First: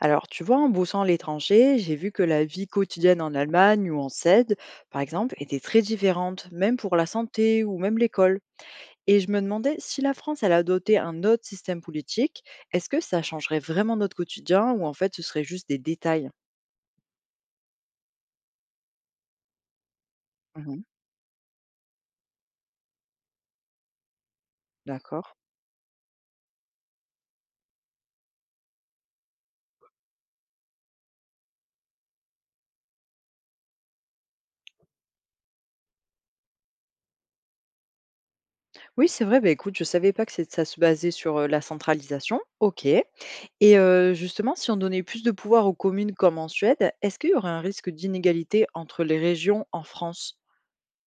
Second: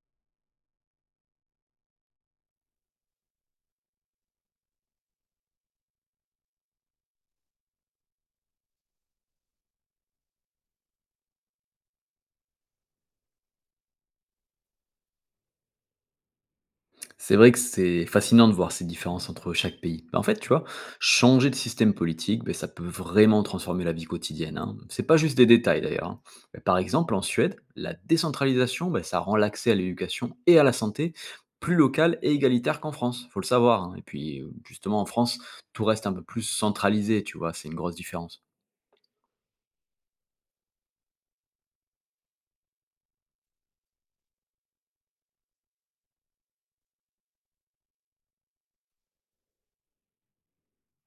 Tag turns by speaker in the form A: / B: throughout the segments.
A: Alors, tu vois, en bossant à l'étranger, j'ai vu que la vie quotidienne en Allemagne ou en Suède, par exemple, était très différente, même pour la santé ou même l'école. Et je me demandais si la France, elle a doté un autre système politique, est-ce que ça changerait vraiment notre quotidien ou en fait ce serait juste des détails?
B: C'est vrai que c'est fascinant de voir ces différences entre chaque pays. Ben, en fait, tu vois,
A: Mhm,
B: changer de système politique, ben, ça peut vraiment transformer la vie quotidienne, hein. C'est pas
A: d'accord.
B: juste des détails d'ailleurs, hein. Ben, par exemple, en Suède, la décentralisation, ben, ça rend l'accès à l'éducation et à la santé plus local et égalitaire qu'en France, faut le savoir, hein. Et puis, justement, en France, tout reste un peu plus centralisé, tu vois, c'est une grosse différence.
A: Oui, c'est vrai, bah écoute, je savais pas que ça se basait sur la centralisation. Ok. Et justement, si on donnait plus de pouvoir aux communes comme en Suède, est-ce qu'il y aurait un risque d'inégalité entre les régions en France?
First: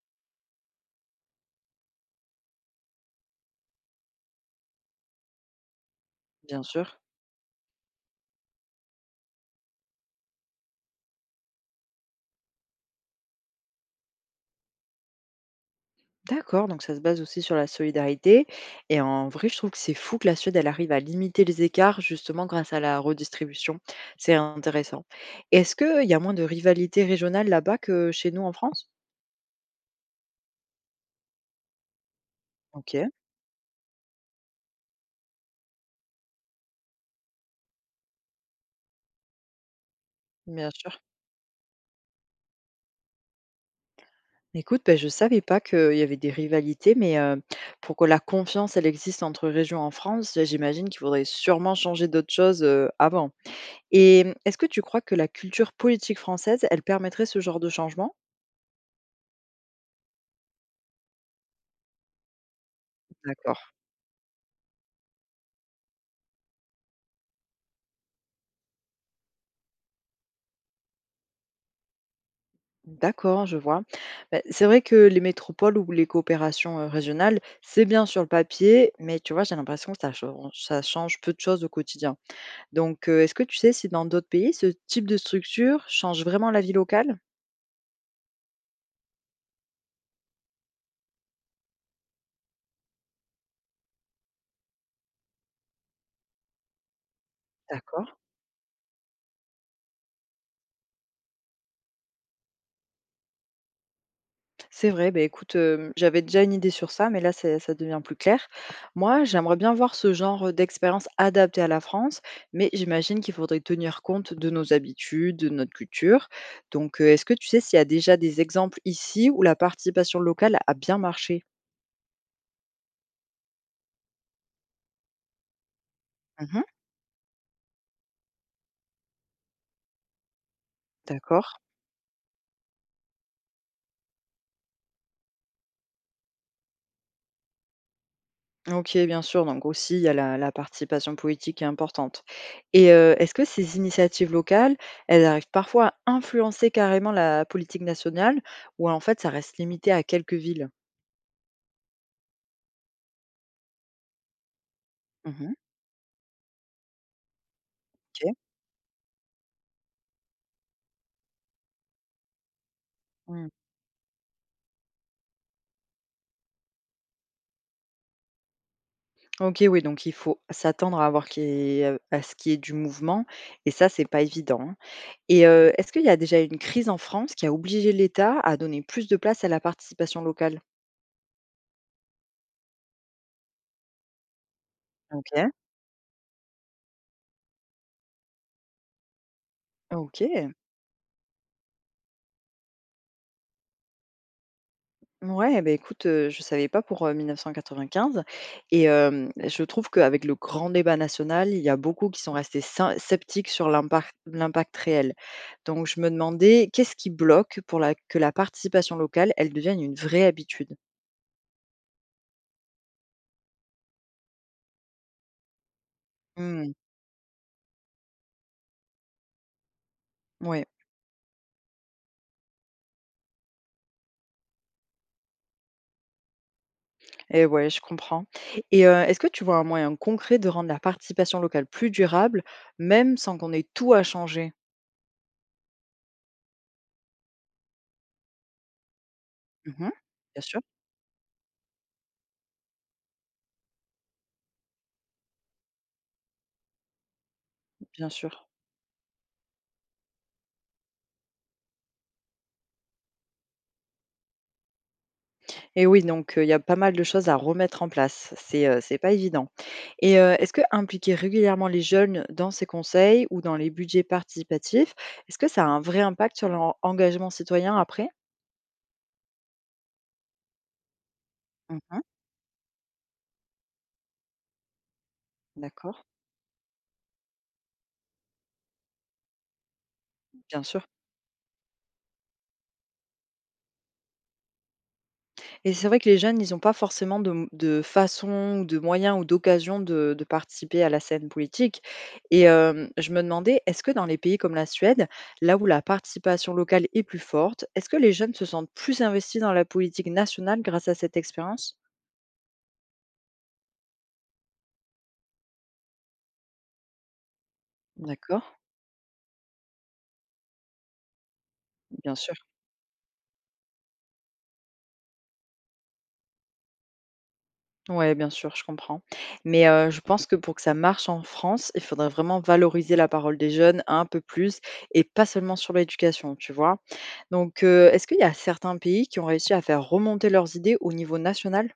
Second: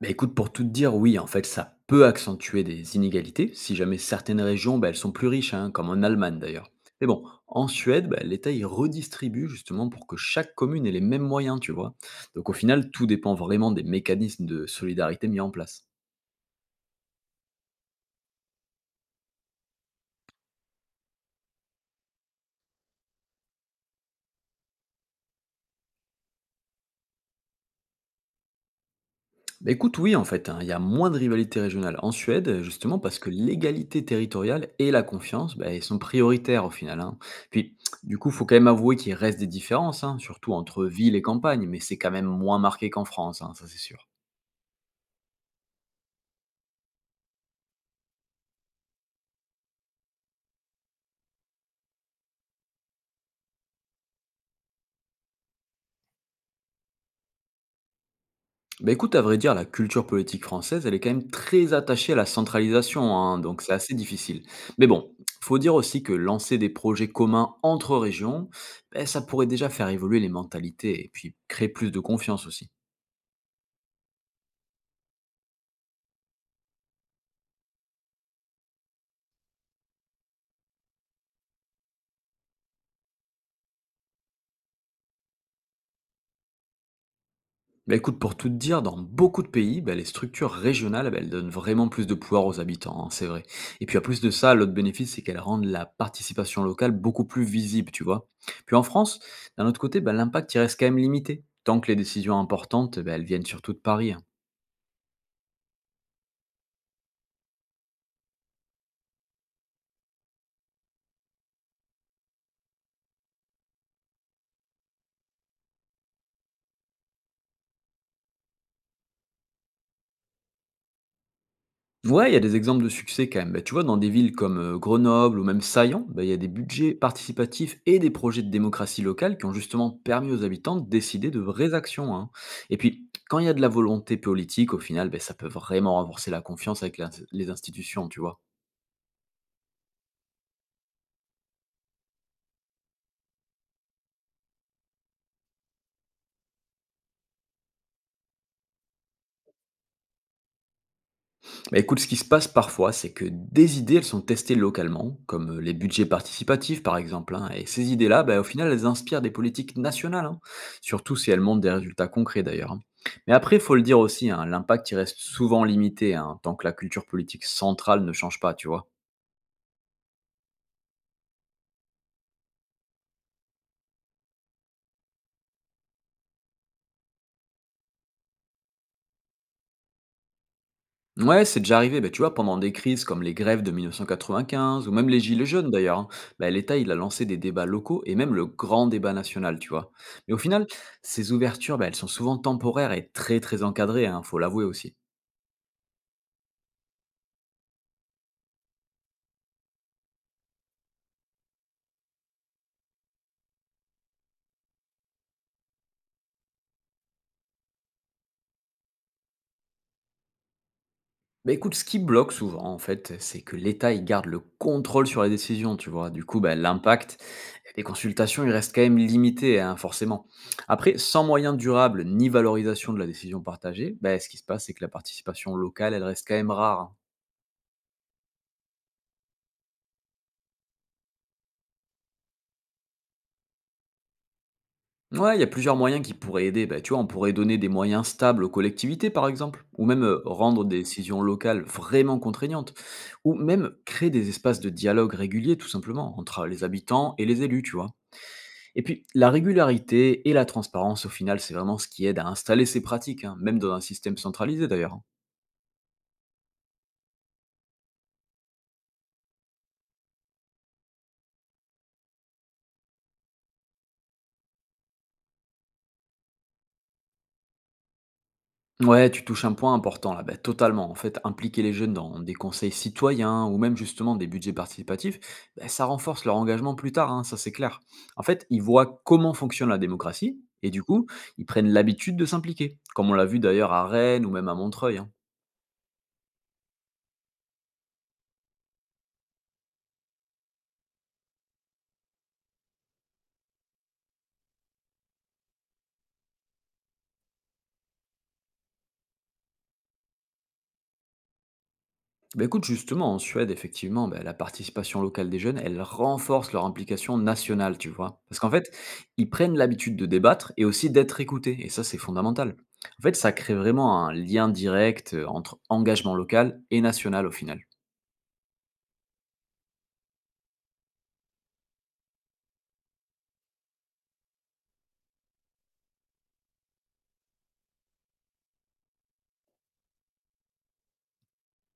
B: Bah, écoute, pour tout te dire, oui, en fait, ça peut accentuer des inégalités si jamais certaines régions, bah, elles sont plus riches, hein, comme en Allemagne
A: Bien
B: d'ailleurs.
A: sûr.
B: Mais bon, en Suède, bah, l'État il redistribue justement pour que chaque commune ait les mêmes moyens, tu vois. Donc au final, tout dépend vraiment des mécanismes de solidarité mis en place.
A: D'accord, donc ça se base aussi sur la solidarité. Et en vrai, je trouve que c'est fou que la Suède, elle arrive à limiter les écarts justement grâce à la redistribution. C'est intéressant. Est-ce qu'il y a moins de rivalité régionale là-bas que chez nous en France?
B: Bah, écoute, oui, en fait, hein, il y a moins de rivalité régionale en Suède,
A: Ok,
B: justement parce que l'égalité territoriale et la confiance bah, elles sont prioritaires au final, hein. Puis, du coup, faut quand même avouer qu'il reste des différences, hein, surtout
A: bien
B: entre
A: sûr.
B: ville et campagne, mais c'est quand même moins marqué qu'en France, hein, ça c'est sûr.
A: Écoute, ben, je ne savais pas qu'il y avait des rivalités, mais pour que la confiance, elle existe entre régions en France, j'imagine qu'il faudrait sûrement changer d'autres choses avant. Et est-ce que tu crois que la culture politique française, elle permettrait ce genre de changement?
B: Bah écoute, à vrai dire, la culture politique française, elle est quand même très attachée à la centralisation, hein,
A: D'accord.
B: donc c'est assez difficile. Mais bon, faut dire aussi que lancer des projets communs entre régions, bah, ça pourrait déjà faire évoluer les mentalités et puis créer plus de confiance aussi.
A: D'accord, je vois. Bah, c'est vrai que les métropoles ou les coopérations régionales, c'est bien sur le papier, mais tu vois, j'ai l'impression que ça change peu de choses au quotidien. Donc, est-ce que tu sais si dans d'autres pays, ce type de structure change vraiment la vie locale.
B: Bah écoute, pour tout te dire, dans beaucoup de pays, bah, les structures régionales, bah, elles donnent vraiment plus de pouvoir aux habitants, hein, c'est vrai. Et puis à plus de ça, l'autre bénéfice, c'est qu'elles rendent la participation locale beaucoup plus visible, tu
A: D'accord.
B: vois. Puis en France, d'un autre côté, bah, l'impact, il reste quand même limité, tant que les décisions importantes, bah, elles viennent surtout de Paris, hein.
A: C'est vrai, beh, écoute, j'avais déjà une idée sur ça, mais là, c'est ça devient plus clair. Moi, j'aimerais bien voir ce genre d'expérience adaptée à la France, mais j'imagine qu'il faudrait tenir compte de nos habitudes, de notre culture. Donc, est-ce que tu sais s'il y a déjà des exemples ici où la participation locale a bien marché?
B: Ouais, il y a des exemples de succès quand même. Bah, tu vois, dans des villes comme Grenoble ou même Saillant, bah, il y a des
A: Mmh.
B: budgets participatifs et des projets de démocratie locale qui ont justement permis aux habitants de décider de
A: D'accord.
B: vraies actions, hein. Et puis, quand il y a de la volonté politique, au final, bah, ça peut vraiment renforcer la confiance avec les institutions, tu vois.
A: OK, bien sûr, donc aussi il y a la participation politique qui est importante et est-ce que ces initiatives locales, elles arrivent parfois à influencer carrément la politique nationale ou en fait ça reste limité à quelques villes?
B: Bah, écoute, ce qui se passe parfois, c'est que des idées, elles sont testées localement,
A: Mmh.
B: comme les budgets participatifs par exemple, hein, et ces idées-là,
A: OK.
B: bah, au final, elles inspirent des politiques nationales, hein, surtout si elles montrent des résultats concrets d'ailleurs, hein. Mais
A: Mmh.
B: après, il faut le dire aussi, hein, l'impact il reste souvent limité hein, tant que la culture politique centrale ne change pas, tu vois.
A: OK, oui, donc il faut s'attendre à avoir à ce qu'il y ait du mouvement et ça, c'est pas évident, hein, et est-ce qu'il y a déjà une crise en France qui a obligé l'État à donner plus de place à la participation locale?
B: Ouais, c'est déjà arrivé, bah, tu vois, pendant des crises comme les grèves de 1995 ou même les gilets
A: OK.
B: jaunes d'ailleurs, hein, bah, l'État il a lancé des débats locaux et même le grand débat national, tu vois. Mais au
A: OK.
B: final, ces ouvertures, bah, elles sont souvent temporaires et très très encadrées, hein, faut l'avouer aussi.
A: Ouais, bah, écoute, je savais pas pour, 1995 et je trouve qu'avec le grand débat national, il y a beaucoup qui sont restés sin sceptiques sur l'impact réel. Donc je me demandais qu'est-ce qui bloque pour la que la participation locale, elle devienne une vraie habitude?
B: Bah écoute, ce qui bloque souvent en fait, c'est que l'État il garde le contrôle sur les décisions, tu vois. Du coup, bah,
A: Mmh,
B: l'impact des consultations il reste quand même limité, hein, forcément.
A: ouais,
B: Après, sans moyens durables ni valorisation de la décision partagée, bah, ce qui se passe c'est que la participation locale elle reste quand même rare, hein.
A: et ouais, je comprends et est-ce que tu vois un moyen concret de rendre la participation locale plus durable, même sans qu'on ait tout à changer?
B: Ouais, il y a plusieurs moyens qui pourraient aider. Bah, tu vois, on pourrait donner des moyens stables aux collectivités, par exemple, ou
A: Mmh.
B: même
A: Bien sûr,
B: rendre des décisions locales vraiment contraignantes, ou même créer des espaces de dialogue réguliers, tout simplement, entre les habitants et les élus, tu vois.
A: bien sûr.
B: Et puis, la régularité et la transparence, au final, c'est vraiment ce qui aide à installer ces pratiques, hein, même dans un système centralisé, d'ailleurs, hein.
A: Et oui, donc il y a pas mal de choses à remettre en place. C'est pas évident et est-ce que impliquer régulièrement les jeunes dans ces conseils ou dans les budgets participatifs, est-ce que ça a un vrai impact sur leur engagement citoyen après?
B: Ouais, tu touches un point important là, bah, totalement. En fait, impliquer les jeunes
A: Mmh.
B: dans des conseils citoyens ou même justement des budgets participatifs, bah, ça
A: D'accord,
B: renforce leur engagement plus tard, hein, ça c'est clair. En fait, ils voient comment fonctionne la démocratie
A: bien
B: et
A: sûr.
B: du coup, ils prennent l'habitude de s'impliquer, comme on l'a vu d'ailleurs à Rennes ou même à Montreuil, hein.
A: Et c'est vrai que les jeunes, ils ont pas forcément de façon ou de moyens ou d'occasion de participer à la scène politique et je me demandais, est-ce que dans les pays comme la Suède, là où la participation locale est plus forte, est-ce que les jeunes se sentent plus investis dans la politique nationale grâce à cette expérience?
B: Bah, écoute, justement, en Suède, effectivement, bah, la participation locale des jeunes, elle renforce leur implication nationale, tu vois. Parce
A: D'accord,
B: qu'en fait, ils prennent l'habitude de débattre et aussi d'être écoutés. Et ça, c'est
A: bien sûr.
B: fondamental. En fait, ça crée vraiment un lien direct entre engagement local et national au final.
A: Ouais, bien sûr, je comprends. Mais je pense que pour que ça marche en France, il faudrait vraiment valoriser la parole des jeunes un peu plus et pas seulement sur l'éducation, tu vois? Donc est-ce qu'il y a certains pays qui ont réussi à faire remonter leurs idées au niveau national?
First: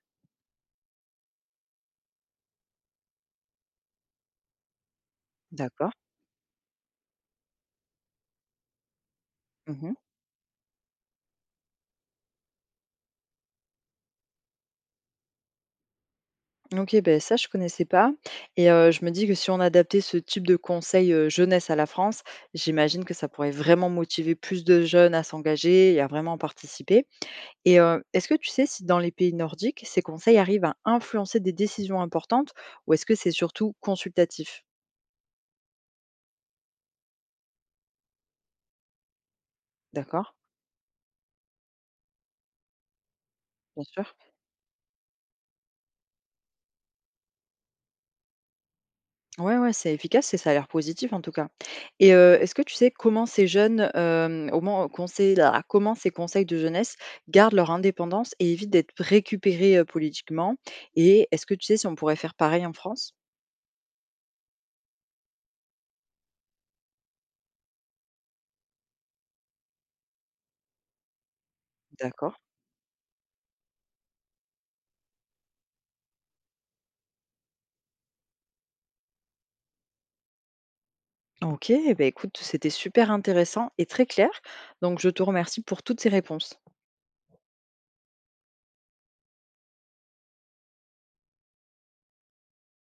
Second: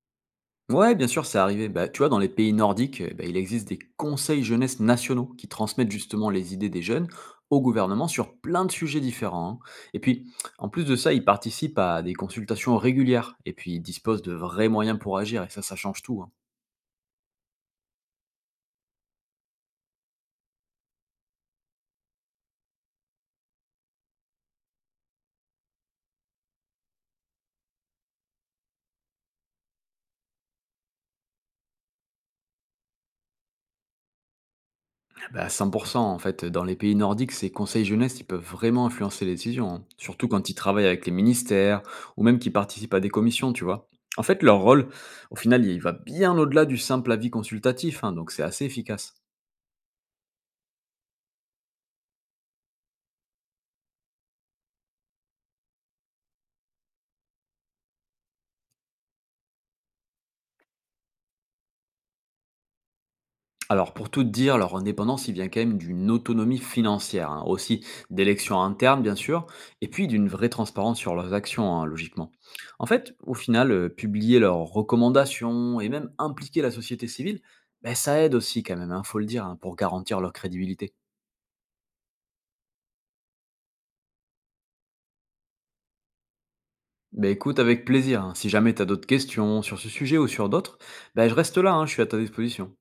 B: Ouais, bien sûr, c'est arrivé. Bah, tu vois, dans les pays nordiques, bah, il existe des conseils jeunesse nationaux qui transmettent
A: D'accord.
B: justement les idées des jeunes au gouvernement sur plein de sujets différents, hein.
A: Mmh.
B: Et puis, en plus de ça, ils participent à des consultations régulières et puis ils disposent de vrais moyens pour agir et ça change tout, hein.
A: OK, ben ça je connaissais pas et je me dis que si on adaptait ce type de conseil, jeunesse à la France, j'imagine que ça pourrait vraiment motiver plus de jeunes à s'engager et à vraiment participer. Et est-ce que tu sais si dans les pays nordiques, ces conseils arrivent à influencer des décisions importantes ou est-ce que c'est surtout consultatif?
B: Bah, 100% en fait, dans les pays nordiques, ces conseils jeunesse, ils peuvent vraiment influencer les décisions, hein, surtout
A: D'accord,
B: quand ils travaillent avec les ministères ou même qu'ils participent à des commissions, tu
A: bien
B: vois.
A: sûr.
B: En fait, leur rôle, au final, il va bien au-delà du simple avis consultatif, hein, donc c'est assez efficace.
A: Ouais, ouais, c'est efficace et ça a l'air positif en tout cas. Et est-ce que tu sais comment ces jeunes, hem, au ment conseil la comment ces conseils de jeunesse gardent leur indépendance et évitent d'être récupérés, politiquement? Et est-ce que tu sais si on pourrait faire pareil en France?
B: Alors pour tout te dire, leur indépendance, il vient quand même d'une autonomie financière, hein, aussi d'élections internes bien sûr, et puis d'une vraie transparence sur leurs actions, hein, logiquement.
A: D'accord.
B: En fait, au final, publier leurs recommandations et même impliquer la société civile, ben, ça aide aussi quand même, il faut le dire, hein, pour garantir leur crédibilité.
A: OK, eh bah, écoute, c'était super intéressant et très clair, donc je te remercie pour toutes ces réponses.
B: Ben écoute, avec plaisir, hein, si jamais tu as d'autres questions sur ce sujet ou sur d'autres, ben, je reste là, hein, je suis à ta disposition.